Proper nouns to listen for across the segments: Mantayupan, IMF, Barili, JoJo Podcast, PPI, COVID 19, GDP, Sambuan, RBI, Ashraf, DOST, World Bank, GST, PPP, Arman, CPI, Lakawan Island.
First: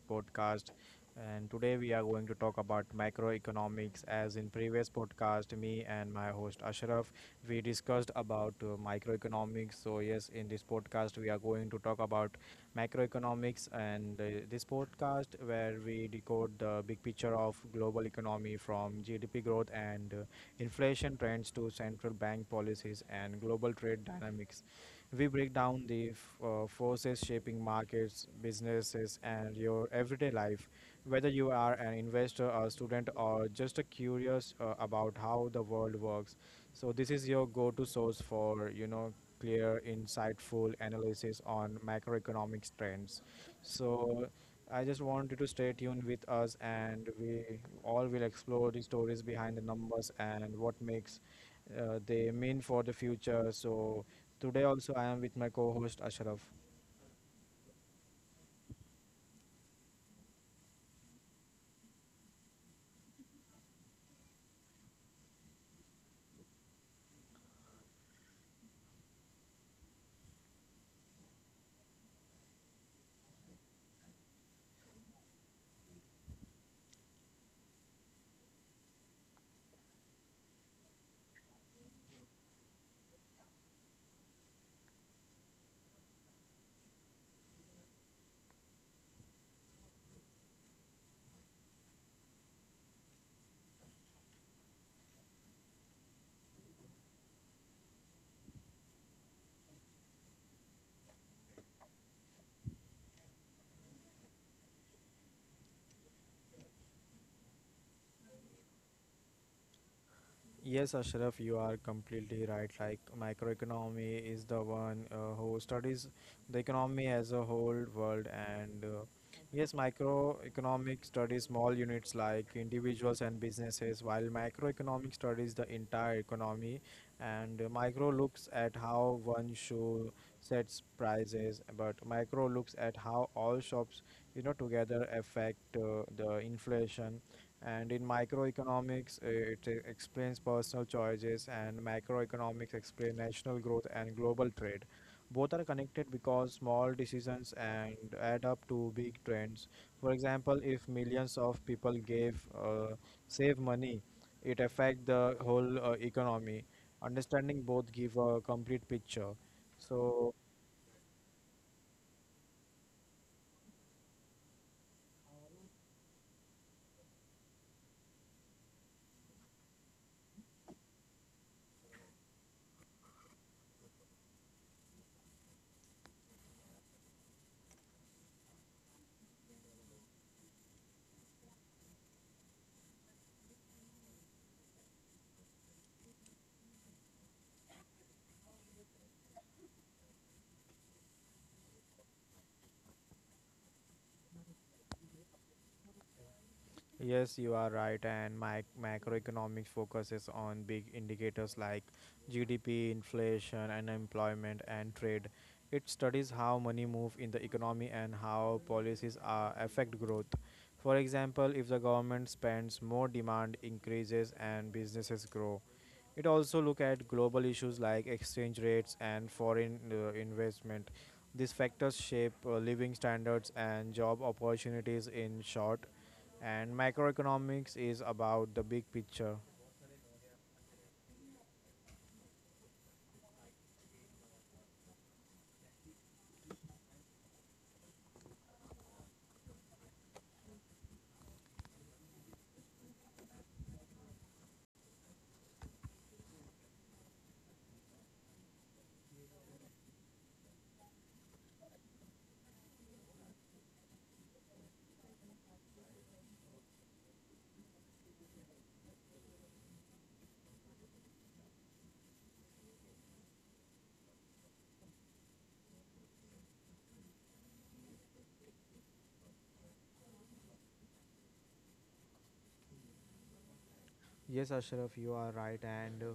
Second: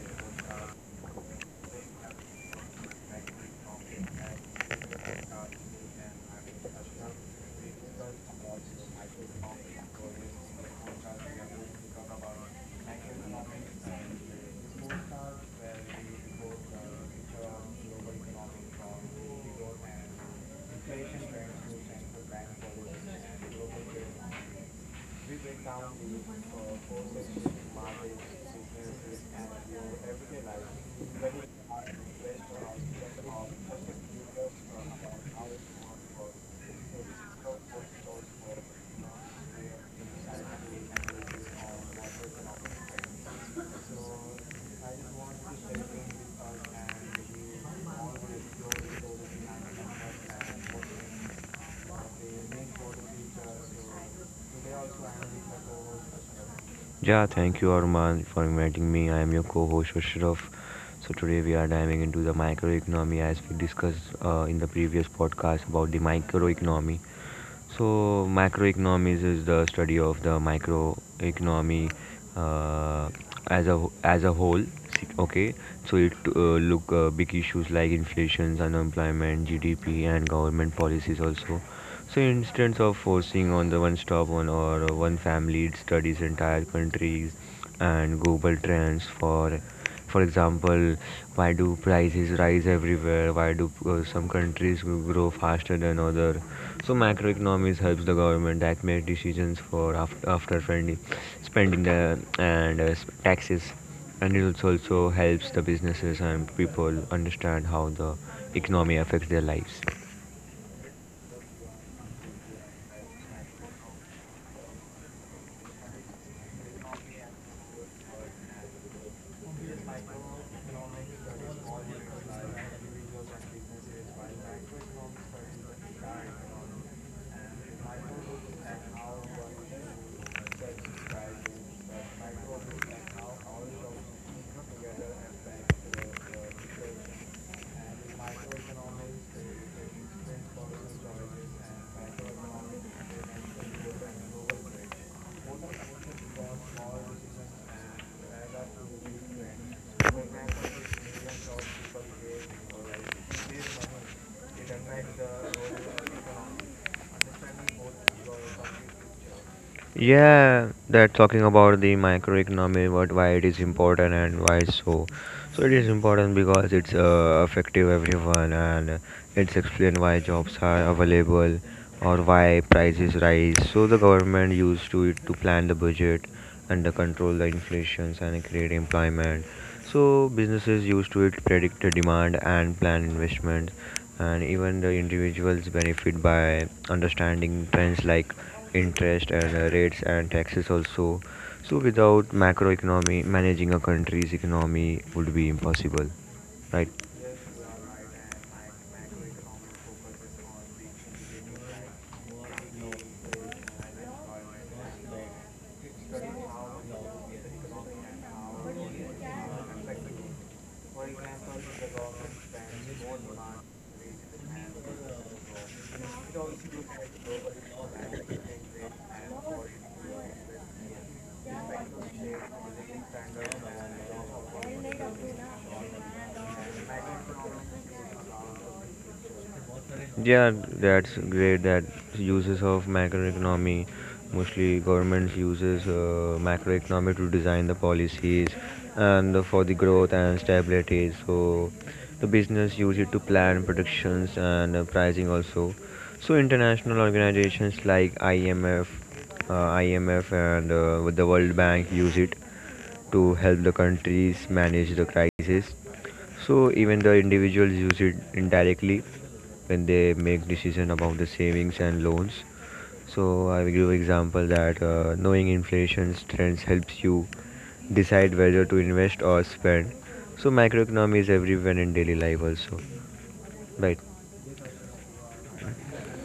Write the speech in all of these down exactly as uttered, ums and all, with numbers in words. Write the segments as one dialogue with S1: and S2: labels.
S1: podcast. And today we are going to talk about microeconomics. As in previous podcast, me and my host Ashraf, we discussed about uh, microeconomics. So yes, in this podcast we are going to talk about macroeconomics, and uh, this podcast where we decode the big picture of global economy from G D P growth and uh, inflation trends to central bank policies and global trade dynamics. We break down the f- uh, forces shaping markets, businesses, and your everyday life. Whether you are an investor, a student, or just a curious uh, about how the world works, so this is your go-to source for you know clear, insightful analysis on macroeconomic trends. So I just want you to stay tuned with us, and we all will explore the stories behind the numbers and what makes uh, they mean for the future. So today also I am with my co-host Ashraf.
S2: Yeah, thank you, Arman, for inviting me. I am your co-host Ashraf. So today we are diving into the microeconomy as we discussed uh, in the previous podcast about the microeconomy. So, macroeconomics is the study of the microeconomy uh, as a as a whole. See- Okay, so it uh, look uh, big issues like inflation, unemployment, G D P, and government policies also. So, instead of forcing on the one stop one or one family, it studies entire countries and global trends for for example why do prices rise everywhere, why do uh, some countries grow faster than other, so macroeconomics helps the government that make decisions for after, after spending, spending the and uh, sp- taxes, and it also also helps the businesses and people understand how the economy affects their lives.
S1: Yes, Ashraf, you are completely right. Like microeconomy is the one uh, who studies the economy as a whole world, and uh, yes, microeconomic studies small units like individuals and businesses, while macroeconomic studies the entire economy, and uh, micro looks at how one shoe sets prices, but micro looks at how all shops, you know, together affect uh, the inflation. And in microeconomics, uh, it uh, explains personal choices, and macroeconomics explain national growth and global trade. Both are connected because small decisions and add up to big trends. For example, if millions of people gave uh, save money, it affect the whole uh, economy. Understanding both give a complete picture. So
S2: Yeah, that talking about the microeconomy, what why it is important and why so. So it is important because it's uh, effective everyone and it's explain why jobs are available or why prices rise. So the government used to it to plan the budget and to control the inflations and create employment. So businesses used to it predict the demand and plan investments, and even the individuals benefit by understanding trends like interest and uh, rates and taxes also. So without macroeconomy, managing a country's economy would be impossible, right?
S1: yes, you are right, and my macroeconomics focuses on big indicators like G D P, inflation, unemployment, and trade. It studies how money move in the economy and how policies are, affect growth. For example, if the government spends more, demand increases and businesses grow. It also look at global issues like exchange rates and foreign uh, investment. These factors shape uh, living standards and job opportunities. In short, and macroeconomics is about the big picture.
S2: Yeah, that's great. That uses of macroeconomy, mostly governments uses uh, macroeconomy to design the policies and the- for the growth and stability. So the business use it to plan productions and uh, pricing also. So international organizations like I M F, uh, I M F and uh, the World Bank use it to help the countries manage the crisis. So even the individuals use it indirectly when they make decision about the savings and loans. So I will give example that uh, knowing inflation trends helps you decide whether to invest or spend. So macroeconomy is everywhere in daily life also, right?
S1: Yes, Ashraf, you are right. And uh,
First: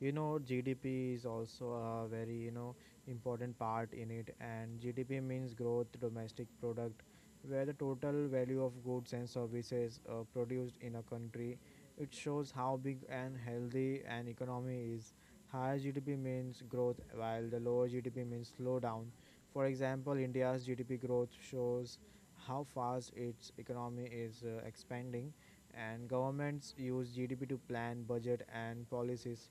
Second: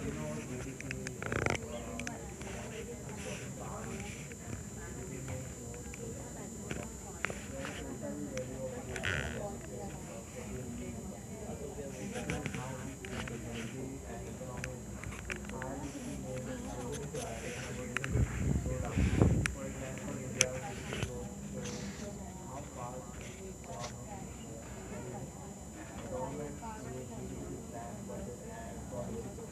S1: you know, G D P is also a very, you know, important part in it. And G D P means growth domestic product, where the total value of goods and services uh, produced in a country. It shows how big and healthy an economy is. Higher G D P means growth, while the lower G D P means slowdown. For example, India's G D P growth shows how fast its economy is uh, expanding, and governments use GDP to plan budget and policies,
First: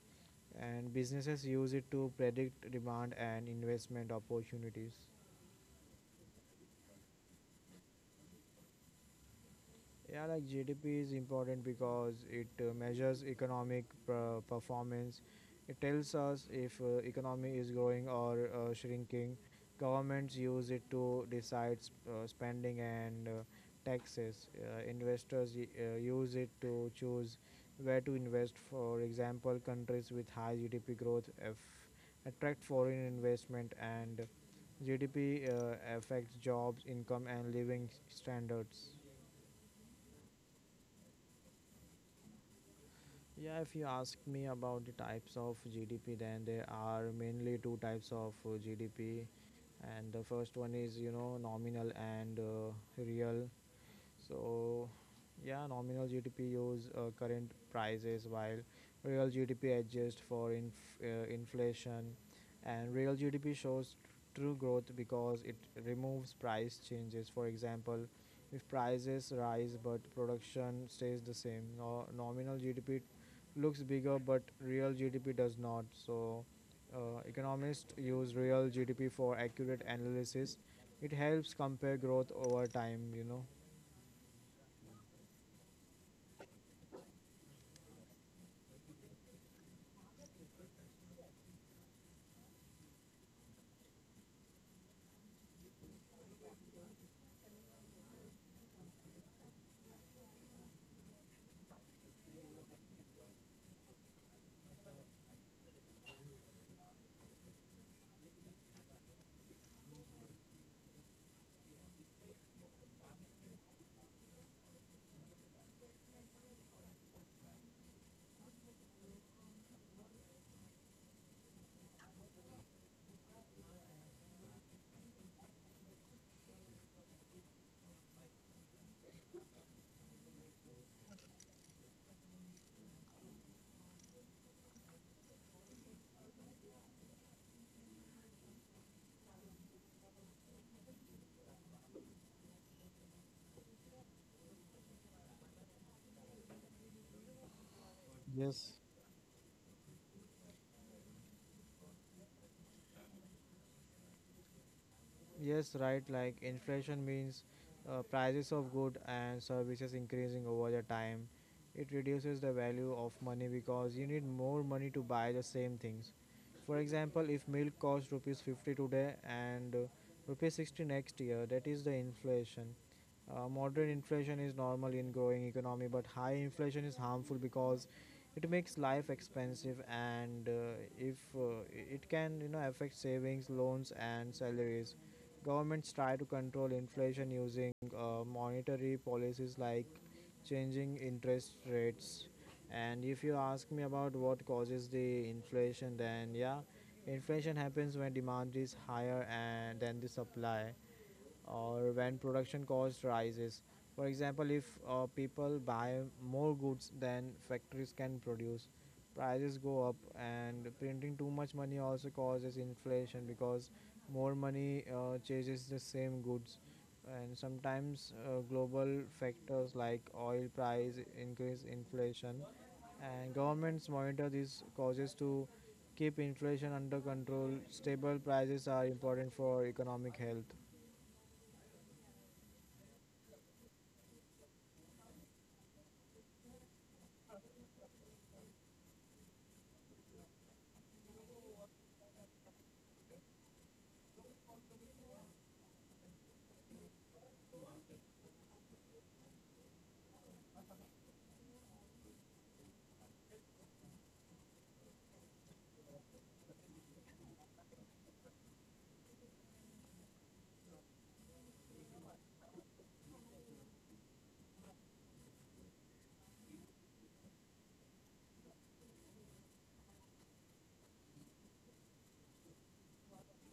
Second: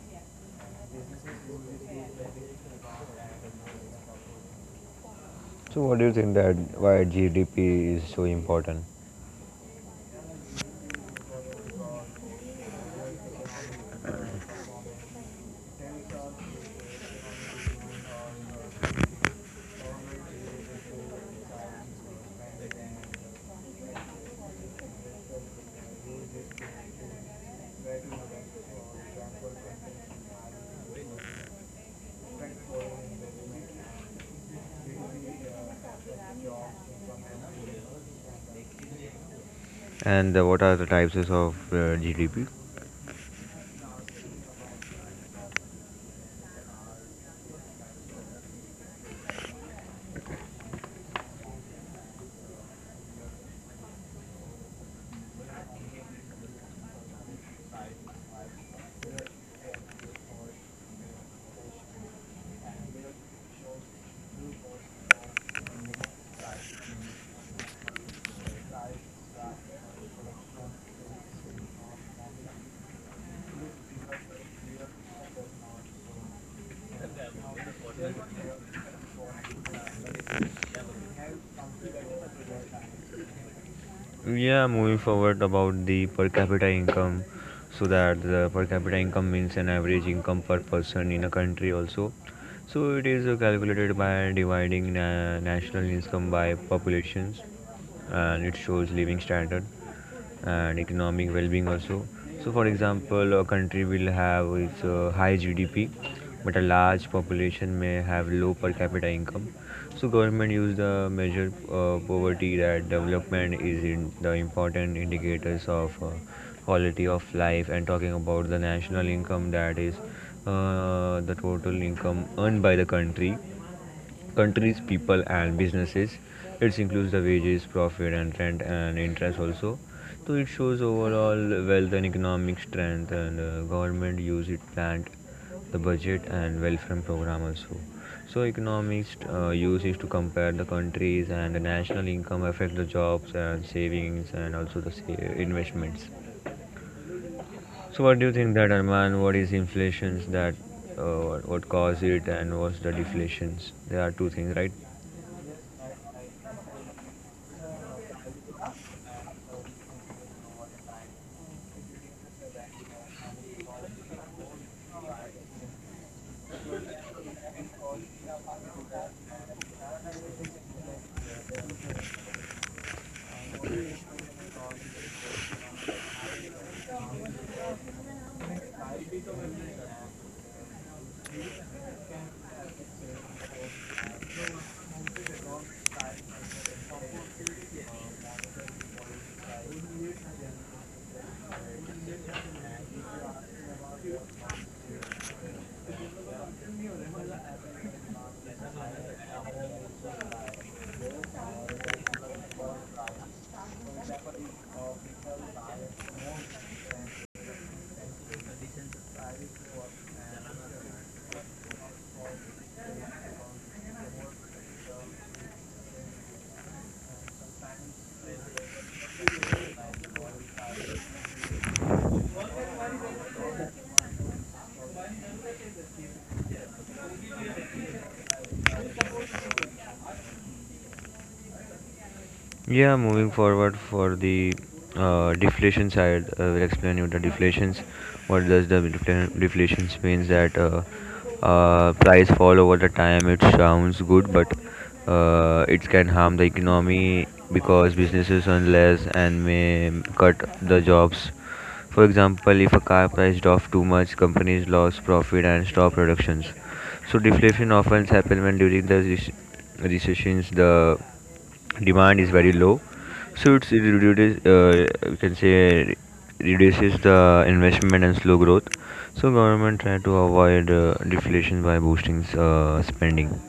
S1: and businesses use it to predict demand and investment opportunities.
S2: So what do you think that why G D P is so important?
S1: Yeah, like G D P is important because it uh, measures economic per- performance. It tells us if uh, economy is growing or uh, shrinking. Governments use it to decide sp- uh, spending and uh, taxes. Uh, investors y- uh, use it to choose where to invest. For example, countries with high G D P growth f- attract foreign investment, and G D P uh, affects jobs, income, and living standards.
S2: And uh, what are the types of uh, G D P?
S1: Yeah, if you ask me about the types of G D P, then there are mainly two types of uh, G D P, and the first one is you know nominal and uh, real. So yeah, nominal G D P use uh, current prices while real G D P adjusts for inf- uh, inflation, and real G D P shows true growth because it removes price changes. For example, if prices rise but production stays the same, no- nominal G D P looks bigger but real G D P does not. So uh, economists use real G D P for accurate analysis. It helps compare growth over time, you know.
S2: Yeah, moving forward about the per capita income, so that the per capita income means an average income per person in a country also. So it is uh, calculated by dividing na- national income by populations, and it shows living standard and economic well-being also. So for example, a country will have its uh, high GDP, but a large population may have low per capita income. So government use the measure uh, poverty that development is in the important indicators of uh, quality of life. And talking about the national income, that is uh, the total income earned by the country countries, people, and businesses. It includes the wages, profit, and rent and interest also. So it shows overall wealth and economic strength, and uh, government use it planned the budget and welfare program also. So economics uh, use is to compare the countries, and the national income affect the jobs and savings and also the sa- investments. So what do you think that
S1: Yes.
S2: Arman? What is inflations that uh, what what cause it and what's the deflations? There are two things, right?
S1: Yes, right. Like inflation means uh, prices of goods and services increasing over the time. It reduces the value of money because you need more money to buy the same things. For example, if milk costs rupees fifty today and uh, rupees sixty next year, that is the inflation. Uh, moderate inflation is normal in growing economy, but high inflation is harmful because it makes life expensive and uh, if uh, it can you know affect savings, loans, and salaries. Governments try to control inflation using uh, monetary policies like changing interest rates. And if you ask me about what causes the inflation, then yeah, inflation happens when demand is higher and than the supply or when production cost rises. For example, if uh, people buy more goods than factories can produce, prices go up, and printing too much money also causes inflation because more money uh, chases the same goods. And sometimes uh, global factors like oil price increase inflation, and governments monitor these causes to keep inflation under control. Stable prices are important for economic health.
S2: Yeah, moving forward for the uh, deflation side, I will explain you the deflations. What does the defla- deflations means that uh, uh, price fall over the time. It sounds good, but uh, it can harm the economy because businesses earn less and may cut the jobs. For example, if a car priced off too much, companies lost profit and stop productions. So deflation often happens when during the rec- recessions the demand is very low. So it's, it reduces, uh, we can say, reduces the investment and slow growth. So government try to avoid uh, deflation by boosting uh, spending.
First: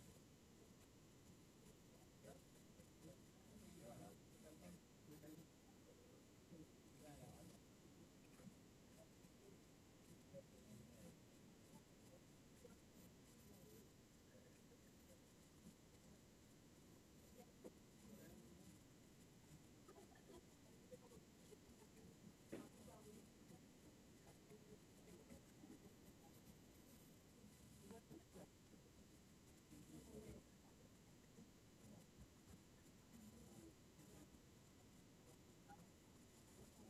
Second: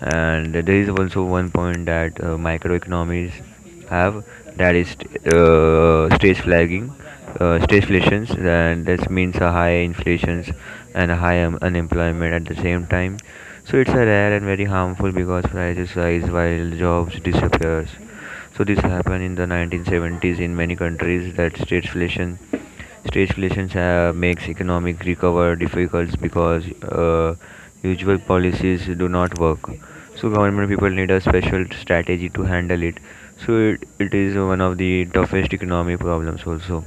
S2: And there is also one point that uh, microeconomies have that is uh, stage flagging uh, stagflations, and that means a high inflations and a high um, unemployment at the same time. So it's a rare and very harmful because prices rise while jobs disappears. So this happened in the nineteen seventies in many countries that stagflation. Stagflation uh, makes economic recovery difficult because uh, usual policies do not work. So government people need a special strategy to handle it. So it, it is one of the toughest economic problems also.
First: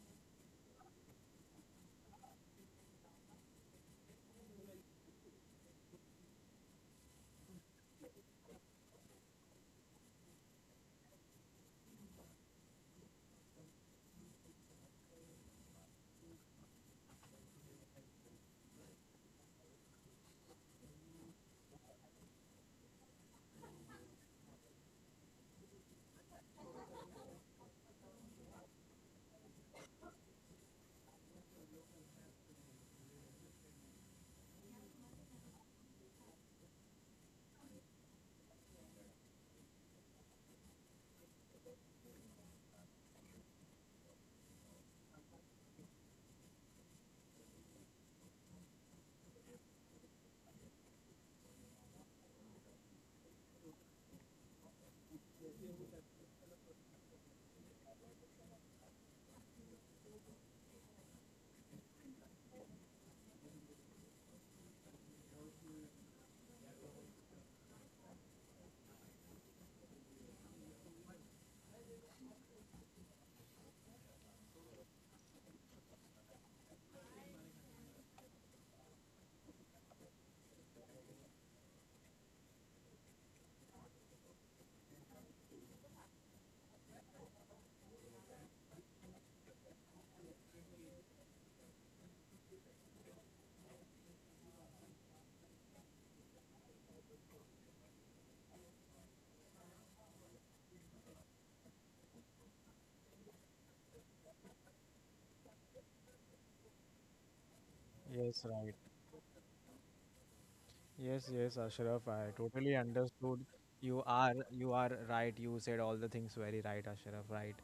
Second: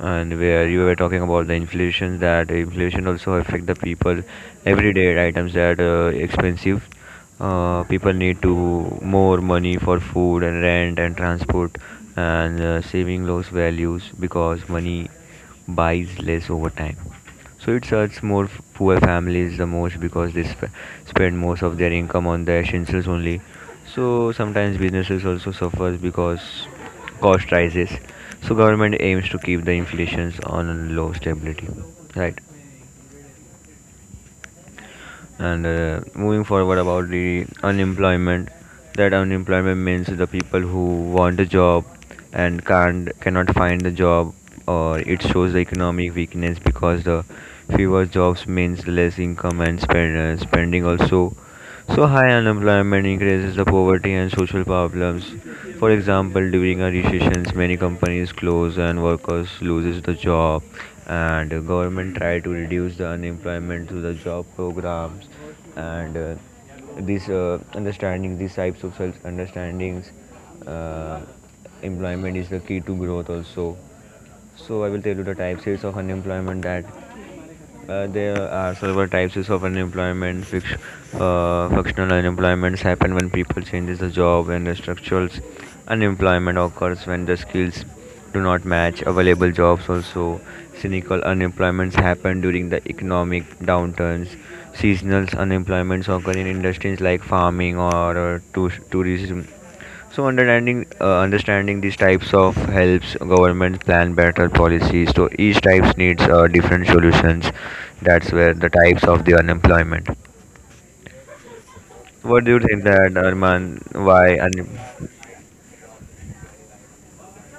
S2: And where you were talking about the inflation, that inflation also affect the people. Everyday items that are expensive. Uh, people need to more money for food and rent and transport, and uh, saving lost values because money buys less over time. So it hurts more poor families the most because they sp- spend most of their income on the essentials only. So sometimes businesses also suffers because cost rises. So government aims to keep the inflations on a low stability, right? And uh, moving forward about the unemployment, that unemployment means the people who want a job and can't cannot find the job, or it shows the economic weakness because the fewer jobs means less income and spend, uh, spending also. So high unemployment increases the poverty and social problems. For example, during a recession, many companies close and workers loses the job, and the government try to reduce the unemployment through the job programs. And uh, these uh, understandings, these types of self understandings, uh, employment is the key to growth also. So I will tell you the types of unemployment, that uh, there are several types of unemployment. Fix, uh, functional unemployments happen when people changes the job, and the structural unemployment occurs when the skills do not match available jobs. Also, cynical unemployments happen during the economic downturns. Seasonal unemployments occur in industries like farming or uh, tou- tourism. So understanding uh, understanding these types of helps government plan better policies. So each types needs uh, different solutions. That's
S1: Yes,
S2: where the
S1: right.
S2: types of the unemployment.
S1: Yes, yes, Ashraf, I
S2: What do you
S1: totally
S2: think that
S1: understood.
S2: Arman?
S1: You are
S2: Why?
S1: you
S2: Un-
S1: are right. You said all the things very right, Ashraf, right?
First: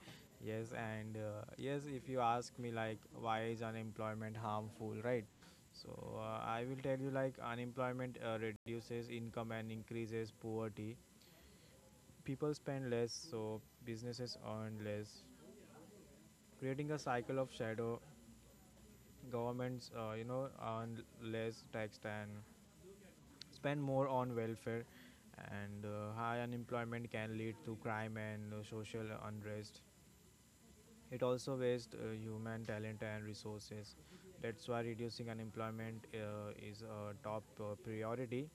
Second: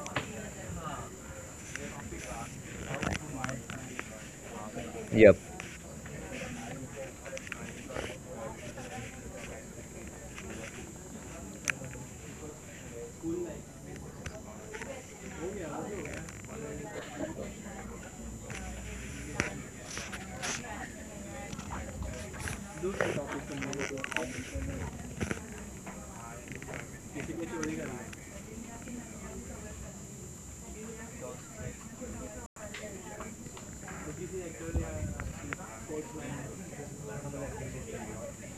S1: Yes, and uh, yes, if you ask me like why is unemployment harmful, right?
S2: Yep.
S1: So uh, I will tell you like unemployment uh, reduces income and increases poverty. People spend less, so businesses earn less, creating a cycle of shadow. Governments, uh, you know, earn less tax and spend more on welfare, and uh, high unemployment can lead to crime and uh, social unrest. It also wastes uh, human talent and resources. That's why reducing unemployment uh, is a top uh, priority.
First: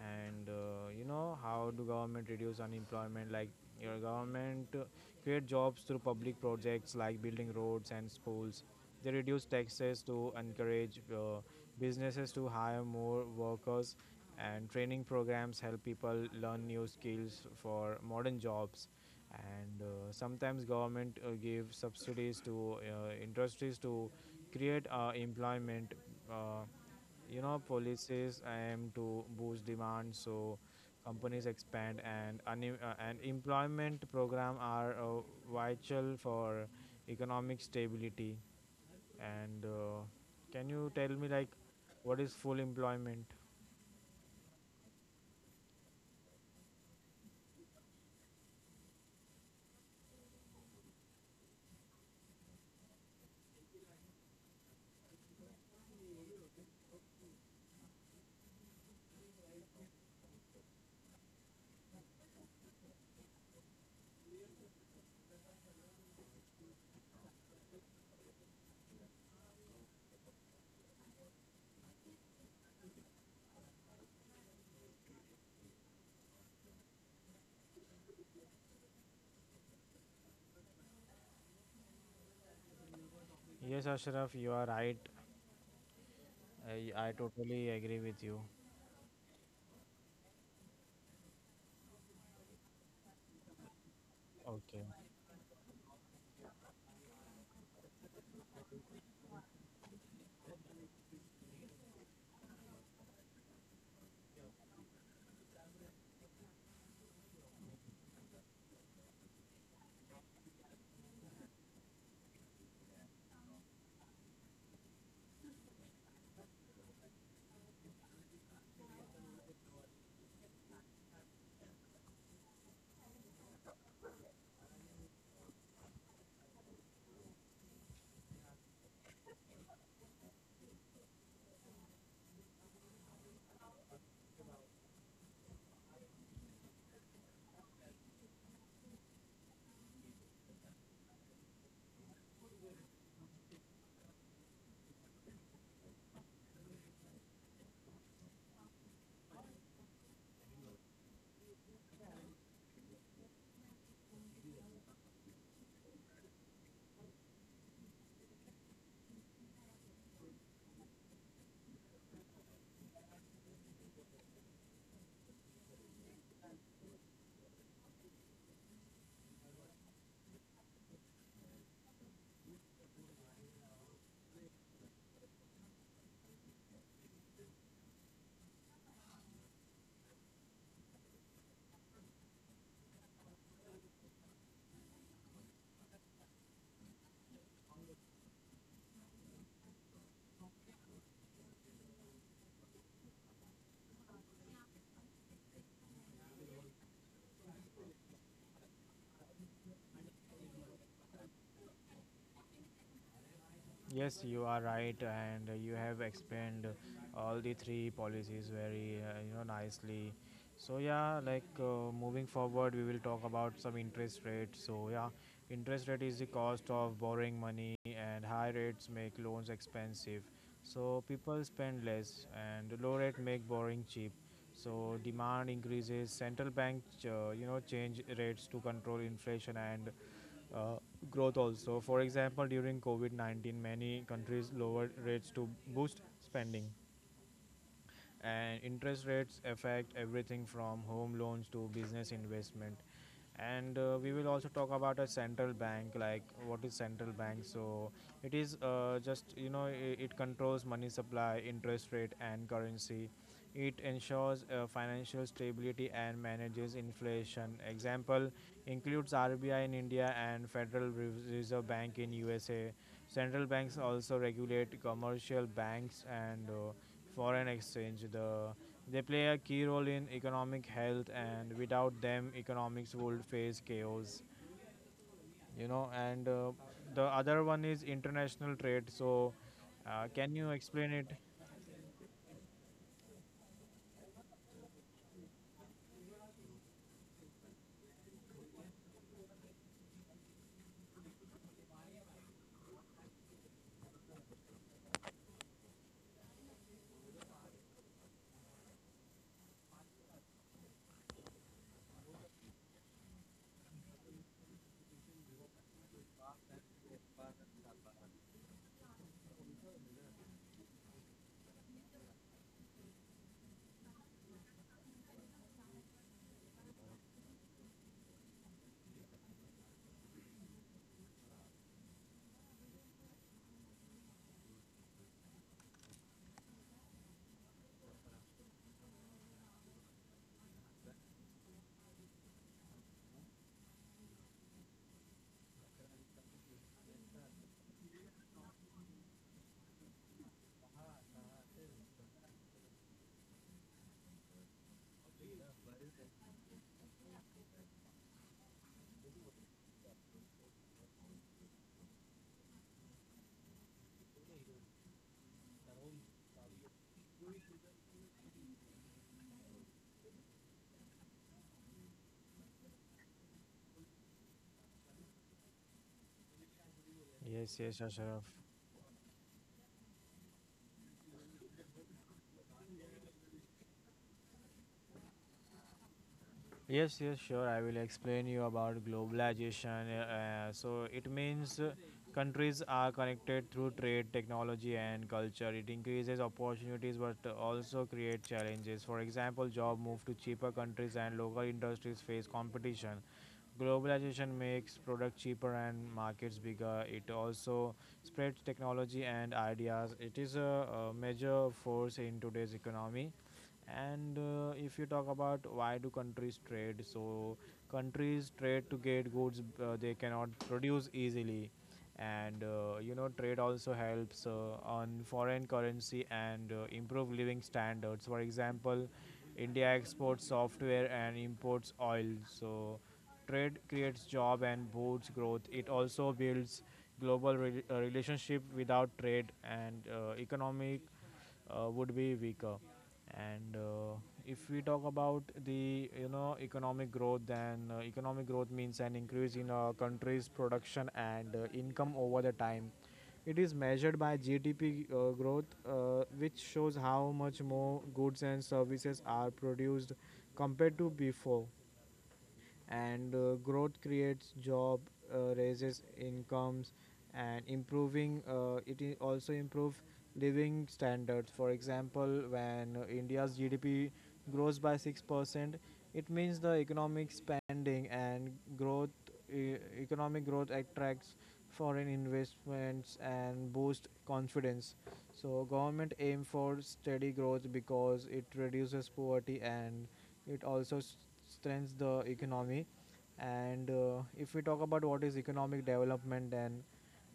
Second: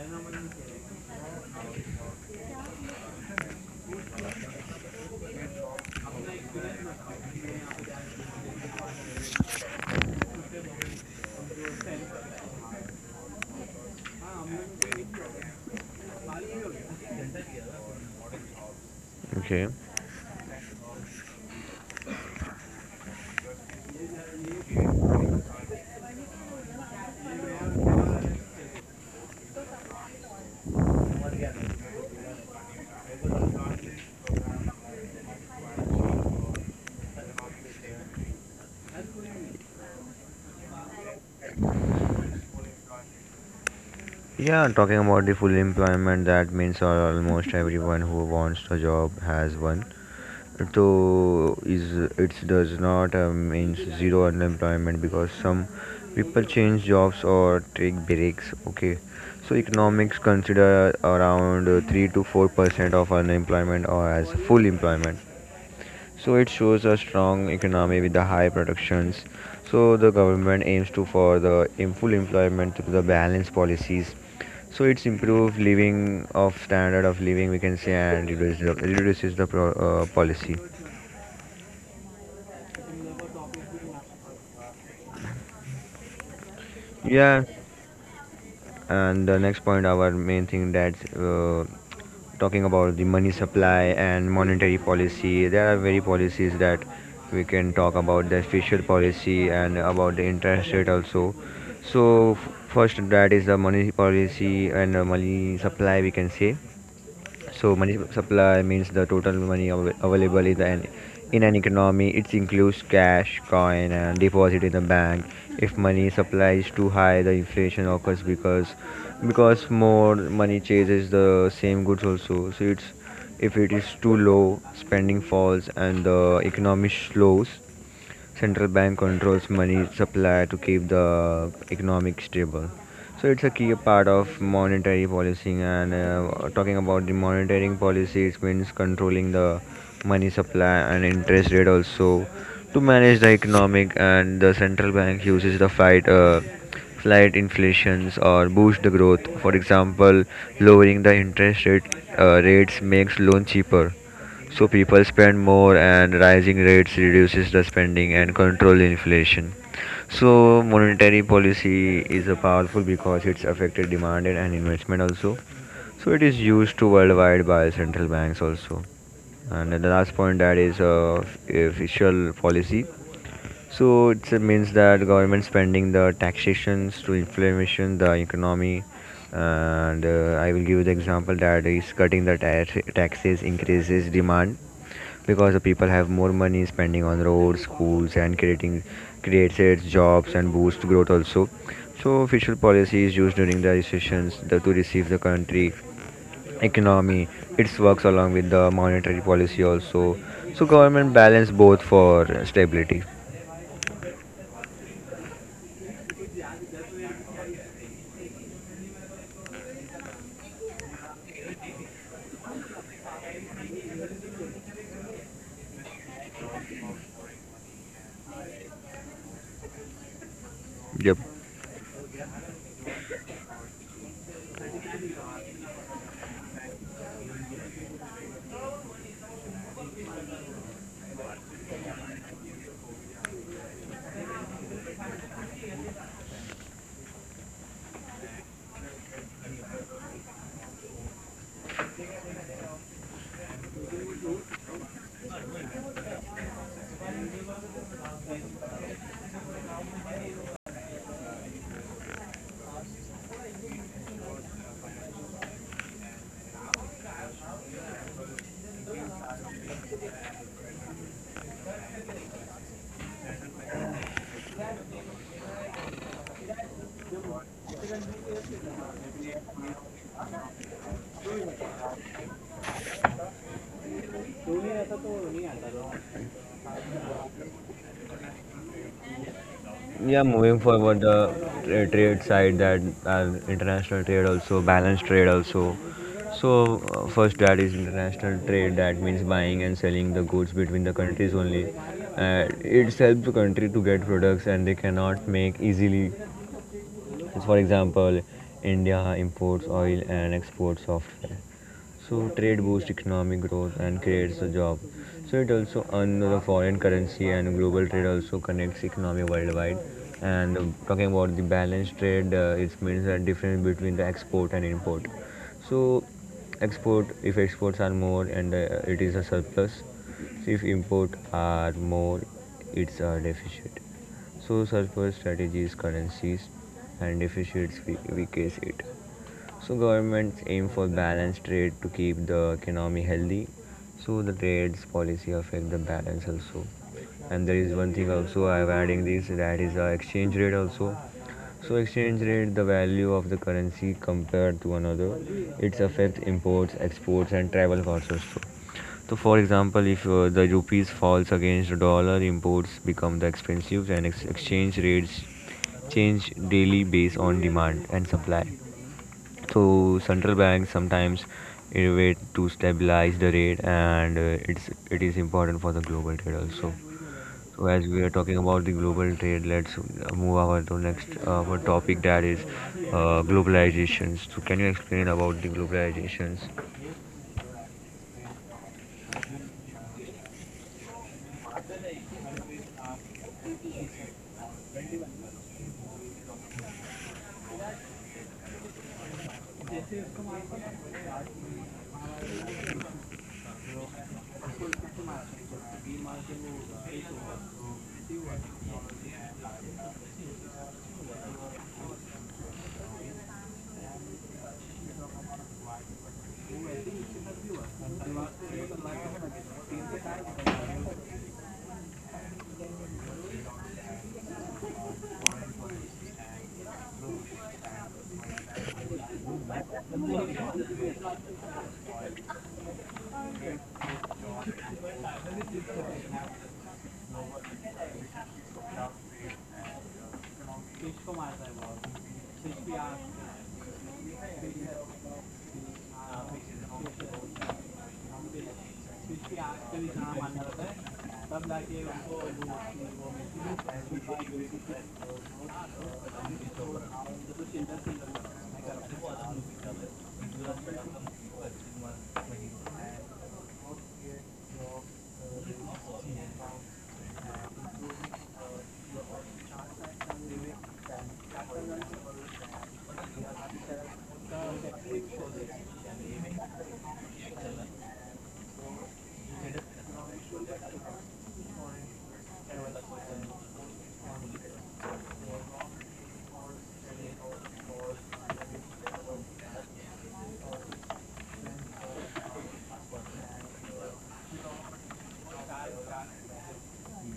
S1: And uh, you know how do government reduce unemployment? Like your government uh, create jobs through public projects like building roads and schools. They reduce taxes to encourage uh, businesses to hire more workers, and training programs help people learn new skills for modern jobs.
S2: Okay.
S1: And uh, sometimes government uh, give subsidies to uh, industries to create uh, employment. uh, you know, policies aim to boost demand so companies expand, and un- uh, and employment program are uh, vital for economic stability. And uh, can you tell me like what is full employment?
S2: Yeah, talking about the full employment, that means al- almost everyone who wants a job has one. So is it does not uh, means zero unemployment because some people change jobs or take breaks, okay. So economics consider around uh, three to four percent of unemployment or as full employment. So it shows a strong economy with the high productions. So the government aims to for the em- full employment through the balanced policies. So it's improved living of standard of living, we can say, and reduces the, reduces the pro, uh, policy.
S1: Yes, Ashraf, you are right. i, I
S2: Yeah,
S1: totally agree with you.
S2: and the next point, our main thing that's uh, talking about the money supply and monetary
S1: Okay.
S2: policy. There are very policies that we can talk about the official policy and about the interest rate also. So f- first, that is the money policy and the money supply we can say. So money supply means the total money av- available in, the, an- in an economy. It includes cash, coin, and deposit in the bank. If money supply is too high, the inflation occurs because because more money chases the same goods also. So it's if it is too low, spending falls and the economy slows. Central bank controls money supply to keep the economic stable. So it's a key part of monetary policy. And uh, talking about the monetary policy, it means controlling the money supply and interest rate also to manage the economic. And the central bank uses the fight. Uh, flight inflations or boost the growth. For example, lowering the interest rate uh, rates makes loan cheaper, so people spend more, and rising rates reduces the spending and control inflation. So monetary policy is a powerful because it's affected demand and investment also. So it is used to worldwide by central banks also. And the last point that is uh, official policy. So it means that government spending the taxations to inflation, the economy, and uh, I will give you the example that is cutting the ta- taxes increases demand because the people have more money spending on roads, schools, and creating creates its jobs and boosts growth also. So official policy is used during the recessions the, to receive the country economy. It works along with the monetary policy also. So government balance both for stability.
S1: Yes, you are right, and uh, you have explained all the three policies very uh, you know nicely. So yeah, like uh, moving forward, we will talk about some interest rate. So yeah, interest rate is the cost of borrowing money, and high rates make loans expensive. So
S2: Yep.
S1: people spend less, and low rate make borrowing cheap. So demand increases. Central bank, uh, you know, change rates to control inflation and uh, growth also. For example, during COVID nineteen, many countries lowered rates to boost spending, and interest rates affect everything from home loans to business investment. And uh, we will also talk about a central bank. Like, what is central bank? So it is uh, just you know it, it controls money supply, interest rate, and currency. It ensures uh, financial stability and manages inflation. Example includes RBI in India and Federal Re- reserve Bank in USA. Central banks also regulate commercial banks and uh, foreign exchange. The they play a key role in economic health, and without them, economics would face chaos. You know, and uh, the other one is international trade. So, uh,
S2: Yeah,
S1: can you
S2: moving
S1: explain
S2: forward,
S1: it?
S2: the tra- trade side, that uh, international trade also balanced trade also. So uh, first, that is international trade. That means buying and selling the goods between the countries only. Uh, it helps the country to get products and they cannot make easily. For example, India imports oil and exports software. So trade boosts economic growth and creates a job. So it also earns the foreign currency, and global trade also connects economy worldwide. And um, talking about the balanced trade, uh, it means the difference between the export and import. So export, if exports are more and uh, it is a surplus. So if import are more, it's a deficit. So surplus strategies, currencies, and deficits we, we case it. So governments aim for balanced trade to keep the economy healthy. So the trades policy affect the balance also. And there is one thing also I'm adding, this that is the exchange rate also. So exchange rate, the value of the currency compared to another, it affects imports, exports, and travel costs also. So for example, if uh, the rupees falls against the dollar, imports become the expensive, and ex- exchange rates change daily based on demand and supply. So central banks sometimes innovate to stabilize the rate, and uh, it's it is important for the global trade also.
S1: Yes,
S2: So
S1: yes,
S2: as we are
S1: Ashraf.
S2: talking about the global trade, let's move over to next uh, our topic, that is uh, globalizations. So can you explain about the globalizations?
S1: Yes, yes, sure. I will explain you about globalization. Uh, so it means uh, countries are connected through trade, technology, and culture. It increases opportunities, but also create challenges. For example, job move to cheaper countries, and local industries face competition. Globalization makes products cheaper and markets bigger. It also spreads technology and ideas. It is a, a major force in today's economy. And uh, if you talk about why do countries trade, so countries trade to get goods uh, they cannot produce easily. And uh, you know trade also helps uh, on foreign currency and uh, improve living standards. For example, India exports software and imports oil, so trade creates job and boosts growth. It also builds global re- uh, relationship. Without trade and uh, economic uh, would be weaker. And uh, if we talk about the you know economic growth, then uh, economic growth means an increase in a country's production and uh, income over the time. It is measured by G D P uh, growth, uh, which shows how much more goods and services are produced compared to before. And uh, growth creates job, uh, raises incomes, and improving uh, it i- also improve living standards. For example, when uh, India's GDP grows by six percent, it means the economic spending and growth. e- Economic growth attracts foreign investments and boost confidence, so government aim for steady growth because it reduces poverty, and it also s- strengthens the economy. And uh, if we talk about what is economic development, then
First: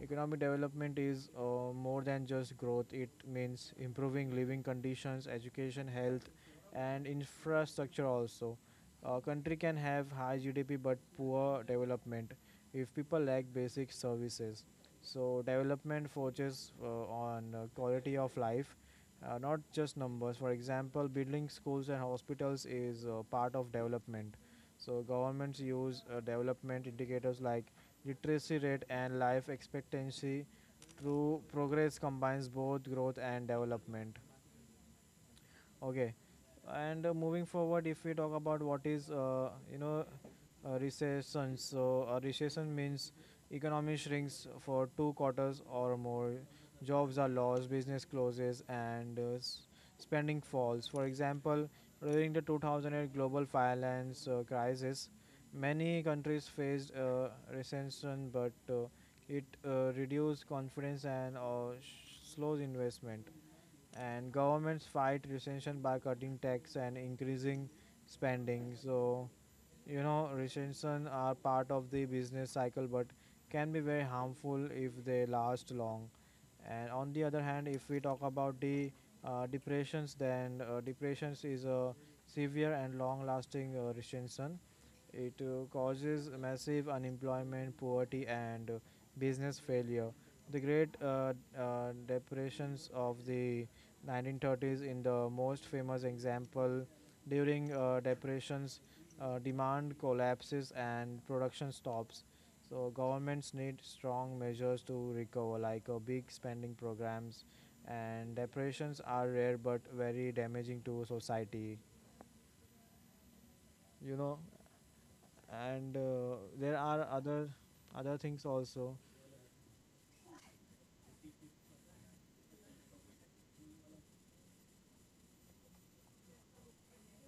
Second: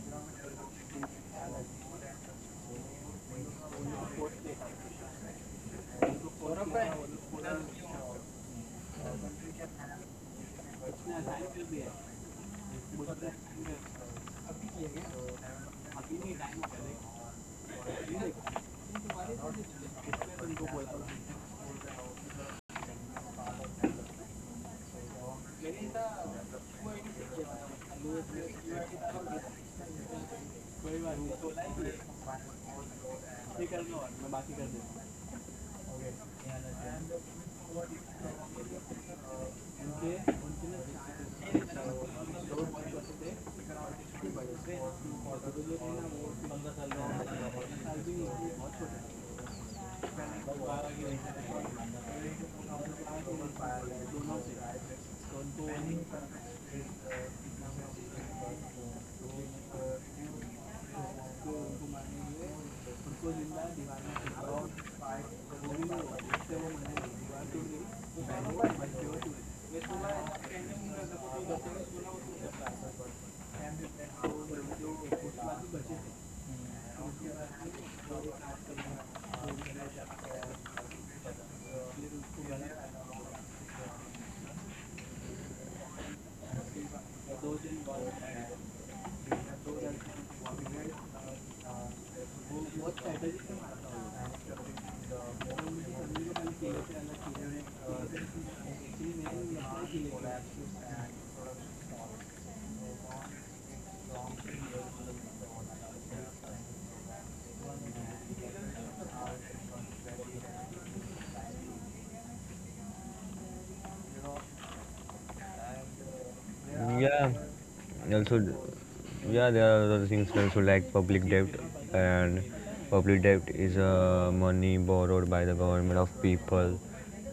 S1: economic development is uh, more than just growth. It means improving living conditions, education, health, and infrastructure also. A country can have high GDP but poor development if people lack basic services. So development focuses uh, on uh, quality of life, uh, not just numbers. For example, building schools and hospitals is uh, part of development. So governments use uh, development indicators like literacy rate and life expectancy. True progress combines both growth and development. Okay, and uh, moving forward, if we talk about what is uh, you know a recession, so a recession means economy shrinks for two quarters or more, jobs are lost, business closes, and uh, s- spending falls. For example, during the two thousand eight global finance uh, crisis, many countries faced uh, recession, but uh, it uh, reduced confidence and uh, sh- slows investment. And governments fight recession by cutting tax and increasing spending. So you know recession are part of the business cycle but can be very harmful if they last long. And on the other hand, if we talk about the uh, depressions, then uh, depressions is a severe and long lasting uh, recession. It uh, causes massive unemployment, poverty, and uh, business failure. The great uh, uh, depressions of the nineteen thirties in the most famous example. During uh, depressions, uh, demand collapses and production stops. So governments need strong measures to recover, like uh, big spending programs. And depressions are rare but very damaging to society, you know. And uh, there are
S2: Yeah,
S1: other other
S2: also,
S1: things also.
S2: yeah, there are other things also like public debt. And public debt is uh, money borrowed by the government of people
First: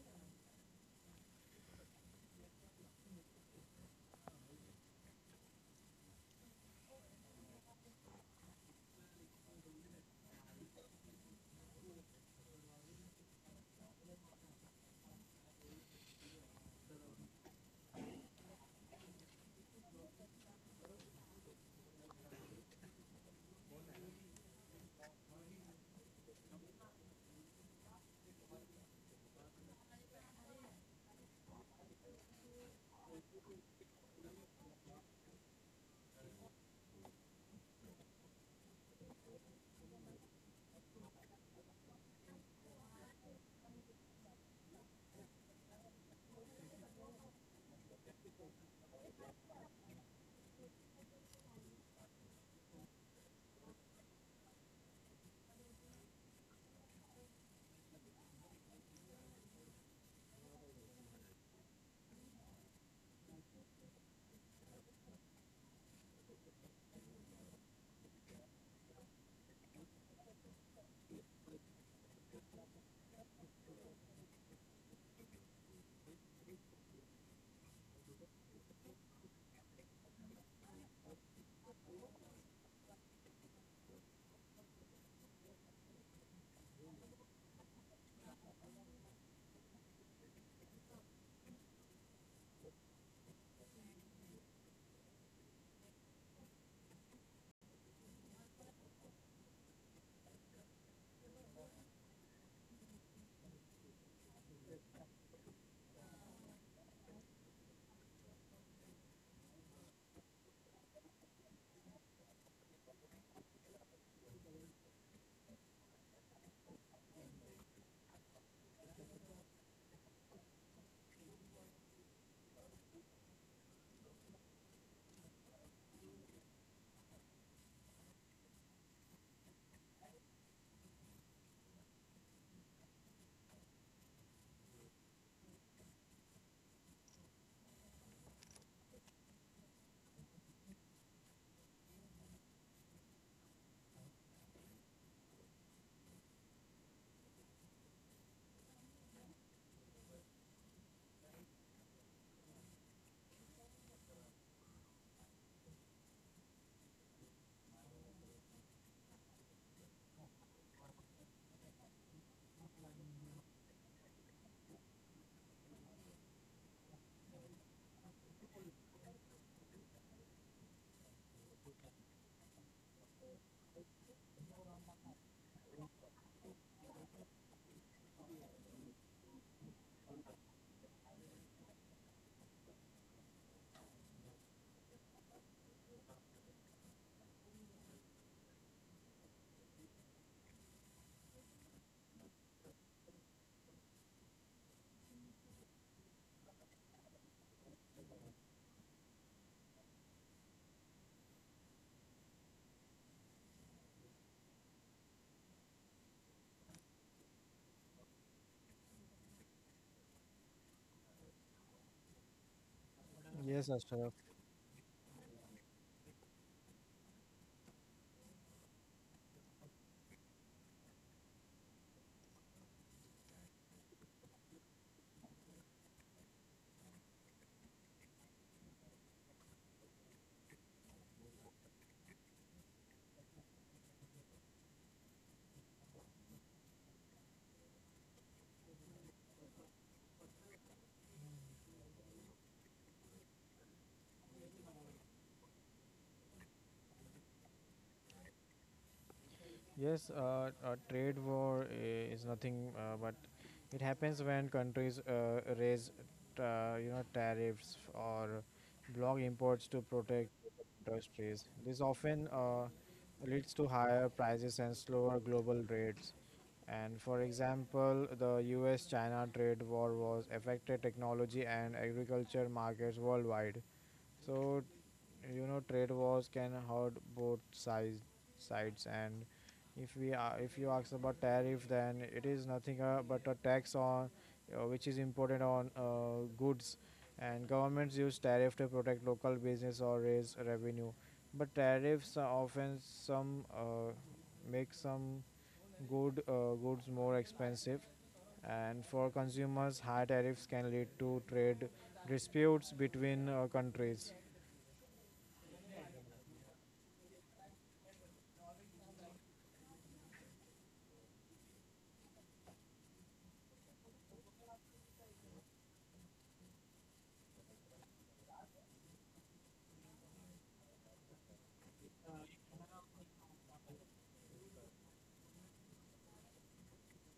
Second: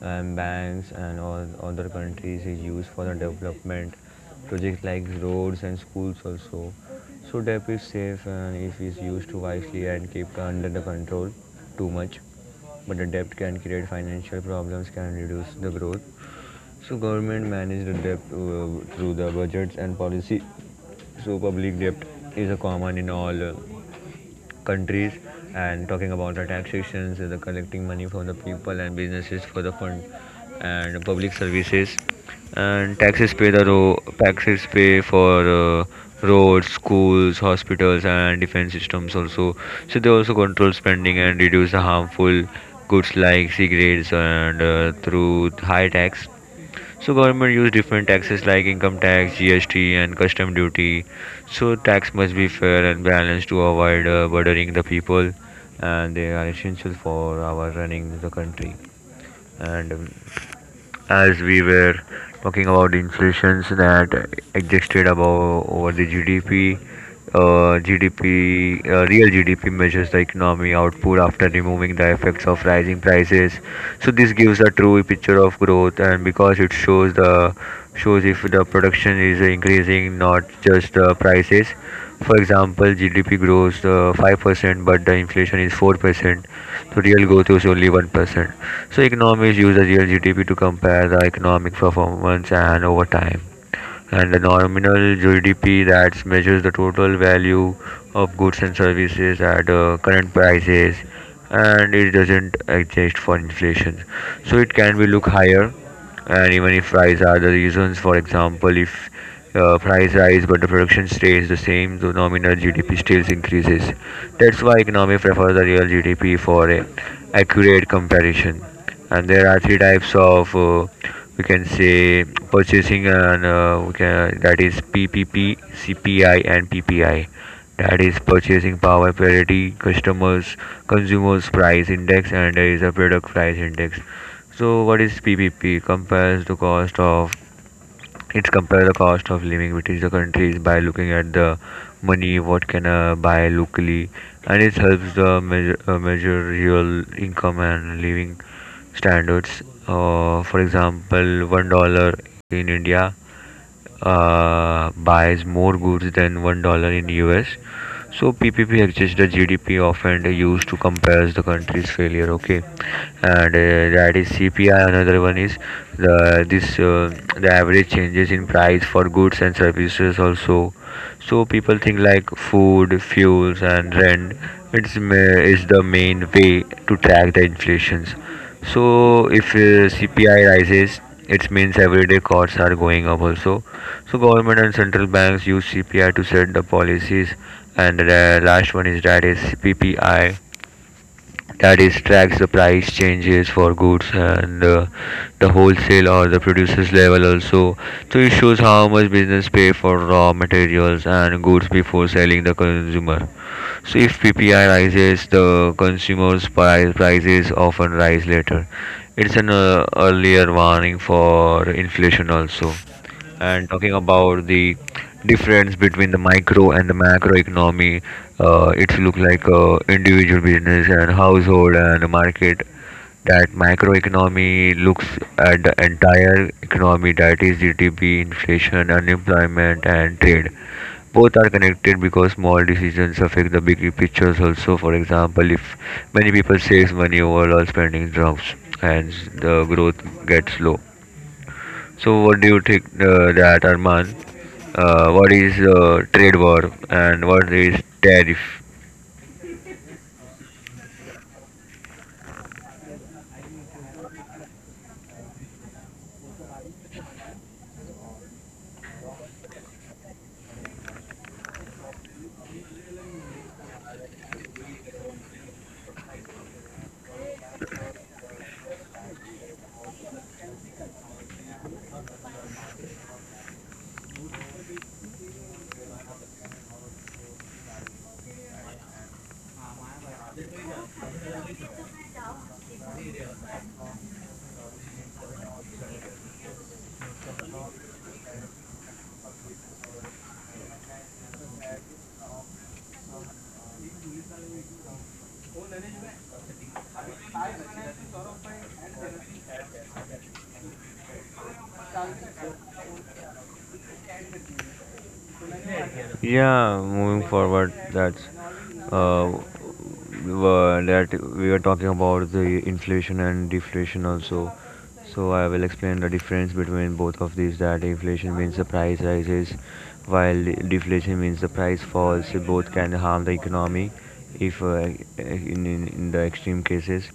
S2: and banks and all other countries, is used for the development projects like roads and schools also. So debt is safe and if it's used wisely and kept under the control. Too much but the debt can create financial problems, can reduce the growth. So government manage the debt uh, through the budgets and policy. So public debt is a common in all uh, countries. And talking about the taxations, uh, the collecting money from the people and businesses for the fund and public services. And taxes pay the ro- taxes pay for uh, roads, schools, hospitals, and defense systems also. So they also control spending and reduce the harmful goods like cigarettes, and uh, through high tax. So government use different taxes like income tax, G S T, and custom duty. So tax must be fair and balanced to avoid uh, burdening the people, and they are essential for our running the country. And um, as we were talking about the inflations that existed above over the G D P, uh, G D P, uh, real G D P measures the economy output after removing the effects of rising prices. So this gives a true picture of growth, and because it shows the shows if the production is increasing, not just the prices. For example, G D P grows uh, five percent, but the inflation is four percent. So real growth is only one percent. So economists use the real G D P to compare the economic performance and over time. And the nominal G D P that measures the total value of goods and services at uh, current prices, and it doesn't adjust for inflation. So it can be look higher, and even if price are the reasons. For example, if uh, price rise but the production stays the same, the nominal GDP still increases. That's why economic prefer the real GDP for a accurate comparison. And there are three types of uh, we can say purchasing and uh, we can that is P P P, C P I, and P P I. That is purchasing power parity, customers, consumers price index, and there is a product price index. So what is P P P? Compares the cost of, it's compare the cost of living between the countries by looking at the money what can uh, buy locally, and it helps the measure, uh, measure real income and living standards. Uh, for example, one dollar in India uh, buys more goods than one dollar in U S. So P P P adjusts the G D P often used to compare the country's failure. Okay, and uh, that is C P I. Another one is the this uh, the average changes in price for goods and services also. So people think like food, fuels, and rent. It's ma- is the main way to track the inflations. So if uh, C P I rises, it means everyday costs are going up also. So government and central banks use C P I to set the policies. And the last one is that is P P I, that is tracks the price changes for goods and uh, the wholesale or the producers level also. So it shows how much business pay for raw materials and goods before selling the consumer. So if PPI rises, the consumers price prices often rise later. It's an uh, earlier warning for inflation also. And
S1: Yes,
S2: talking
S1: Ashtar.
S2: about the difference between the micro and the macro economy. Uh, it look like uh, individual business and household and the market. That microeconomy looks at the entire economy, that is G D P, inflation, unemployment, and trade. Both are connected because small decisions affect the big pictures also. For example, if many people save money, overall spending drops and the growth gets low. So what do you think uh, that, Arman? Uh, what is uh, trade war and what is tariff?
S1: Yes, uh, a trade war i- is nothing, uh, but it happens when countries uh, raise, uh, you know, tariffs or block imports to protect industries. This often uh, leads to higher prices and slower global rates. And for example, the U S-China trade war was affected technology and agriculture markets worldwide. So, you know, trade wars can hurt both sides sides. And if we are, if you ask about tariff, then it is nothing uh, but a tax on, uh, which is imported on uh, goods, and governments use tariff to protect local business or raise revenue. But tariffs are often some, uh, make some good uh, goods more expensive, and for consumers, high tariffs can lead to trade disputes between uh, countries.
S2: Yeah, moving forward, that's uh, were- that we are talking about the inflation and deflation also. So I will explain the difference between both of these, that inflation means the price rises, while de- deflation means the price falls. Both can harm the economy if uh, in, in, in the extreme cases.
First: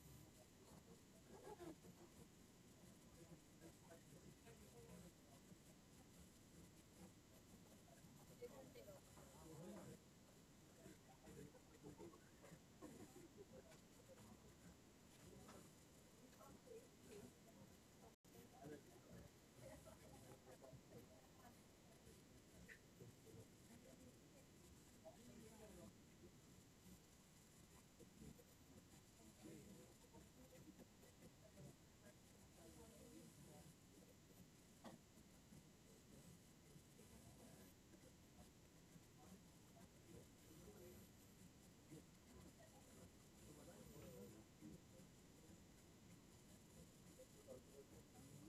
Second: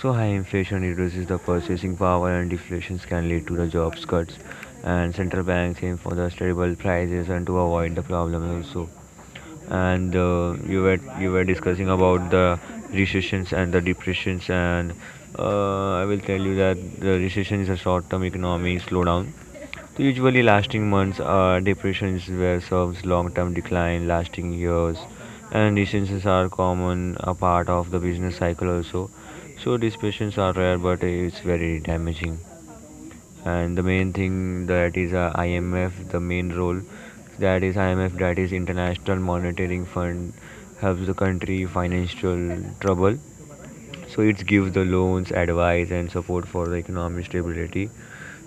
S2: So high inflation reduces the purchasing power, and deflations can lead to the jobs cuts. And central banks aim for the stable prices and to avoid the problems also. And uh, you were you were discussing about the recessions and the depressions. And uh, I will tell you that the recession is a short-term economic slowdown. So usually lasting months, uh, depressions were serves long-term decline lasting years, and recessions are common a part of the business cycle also. So depressions are rare, but it's very damaging. And the main thing, that is uh, I M F, the main role, that is I M F, that is International Monetary Fund, helps the country financial trouble. So it gives the loans, advice, and support for the economic stability.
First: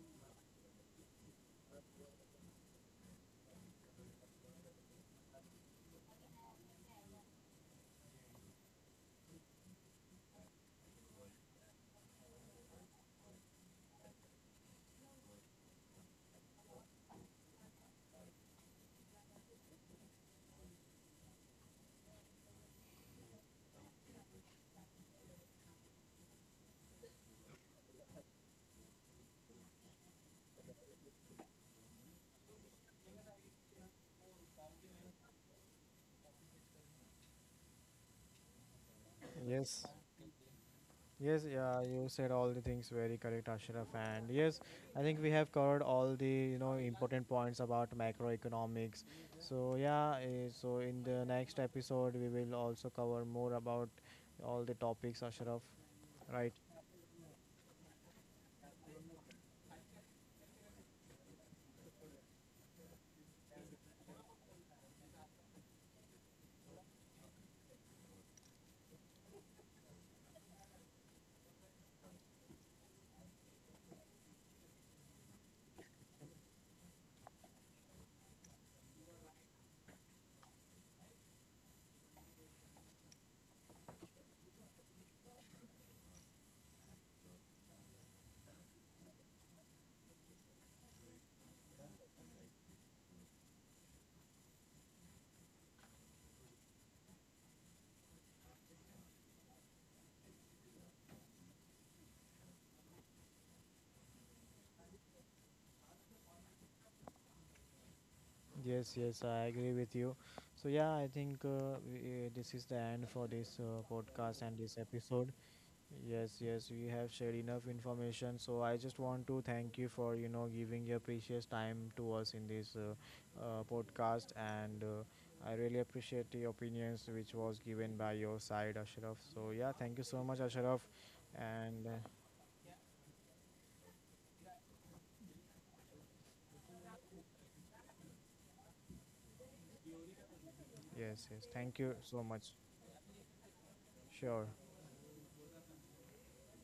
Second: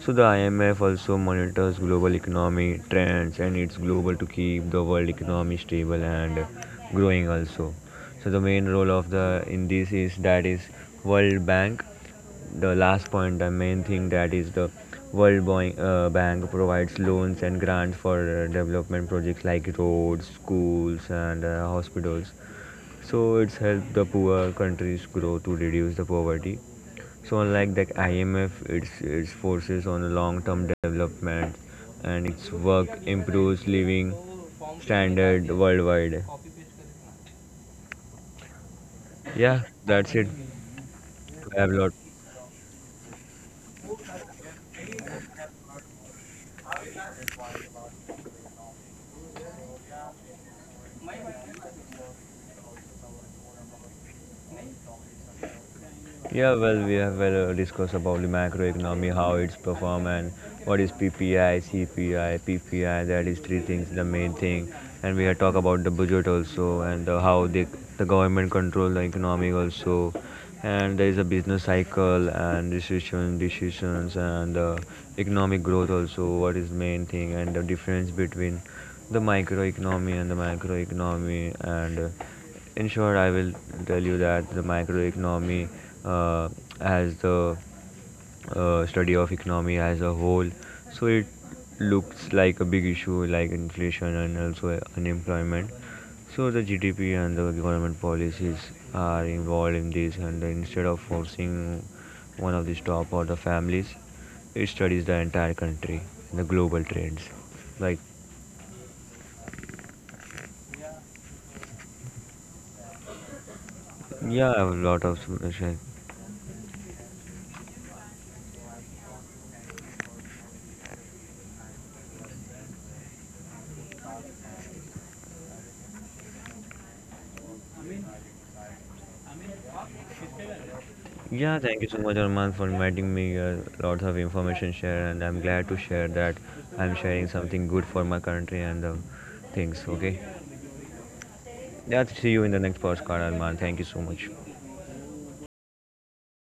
S2: So the I M F also monitors global economy trends, and it's global to keep the world economy stable and growing also. So the main role of the in this is, that is World Bank, the last point, the main thing, that is the World Boy, uh, Bank provides loans and grants for uh, development projects like roads, schools, and uh, hospitals. So it's helped the poor countries grow to reduce the poverty. So unlike the I M F, its its focuses on long-term development, and its work improves living standard worldwide. Yeah,
S1: Yes.
S2: that's it.
S1: Yes,
S2: We have a
S1: yeah,
S2: lot.
S1: you said all the things very correct, Ashraf. And yes, I think we have covered all the you know important points about macroeconomics. So yeah, eh, so in the next episode we will also cover more about all the topics, Ashraf.
S2: Yeah,
S1: Right?
S2: well, we have well uh, discussed about the macroeconomy, how it's performed, and what is P P I, C P I, P P I. That is three things, the main thing. And we have talked about the budget also, and uh, how the the government control the economy also. And there is a business cycle and decision decisions, and uh, economic growth also. What is main thing and the difference between the microeconomy and the macroeconomy, and uh, in short, I will tell you that the microeconomy uh, as the uh, study of economy as a whole. So it looks like a big issue like inflation and also unemployment. So the G D P and the government policies are involved in this, and instead of forcing one of the top or the families, it studies the entire country, the global trends. Like,
S1: Yes, yes, I agree with you. So yeah, I think uh, we, eh, this is the end for this uh, podcast
S2: yeah, I
S1: and
S2: have a
S1: this
S2: lot of
S1: episode.
S2: solutions.
S1: Yes, yes, we have shared enough information. So I just want to thank you for you know giving your precious time to us in this uh, uh, podcast, and uh, I really appreciate the opinions which was given by your side, Ashraf. So yeah, thank you so much, Ashraf,
S2: Yeah, thank you
S1: and
S2: so
S1: uh,
S2: much, Arman, for inviting me here. Lots of information share, and I'm glad to share that I'm sharing something good for my country and the things. Okay,
S1: yes, yes, thank you
S2: yeah,
S1: so
S2: see you in
S1: much.
S2: the next podcast, Arman. Thank you so much.
S1: Sure.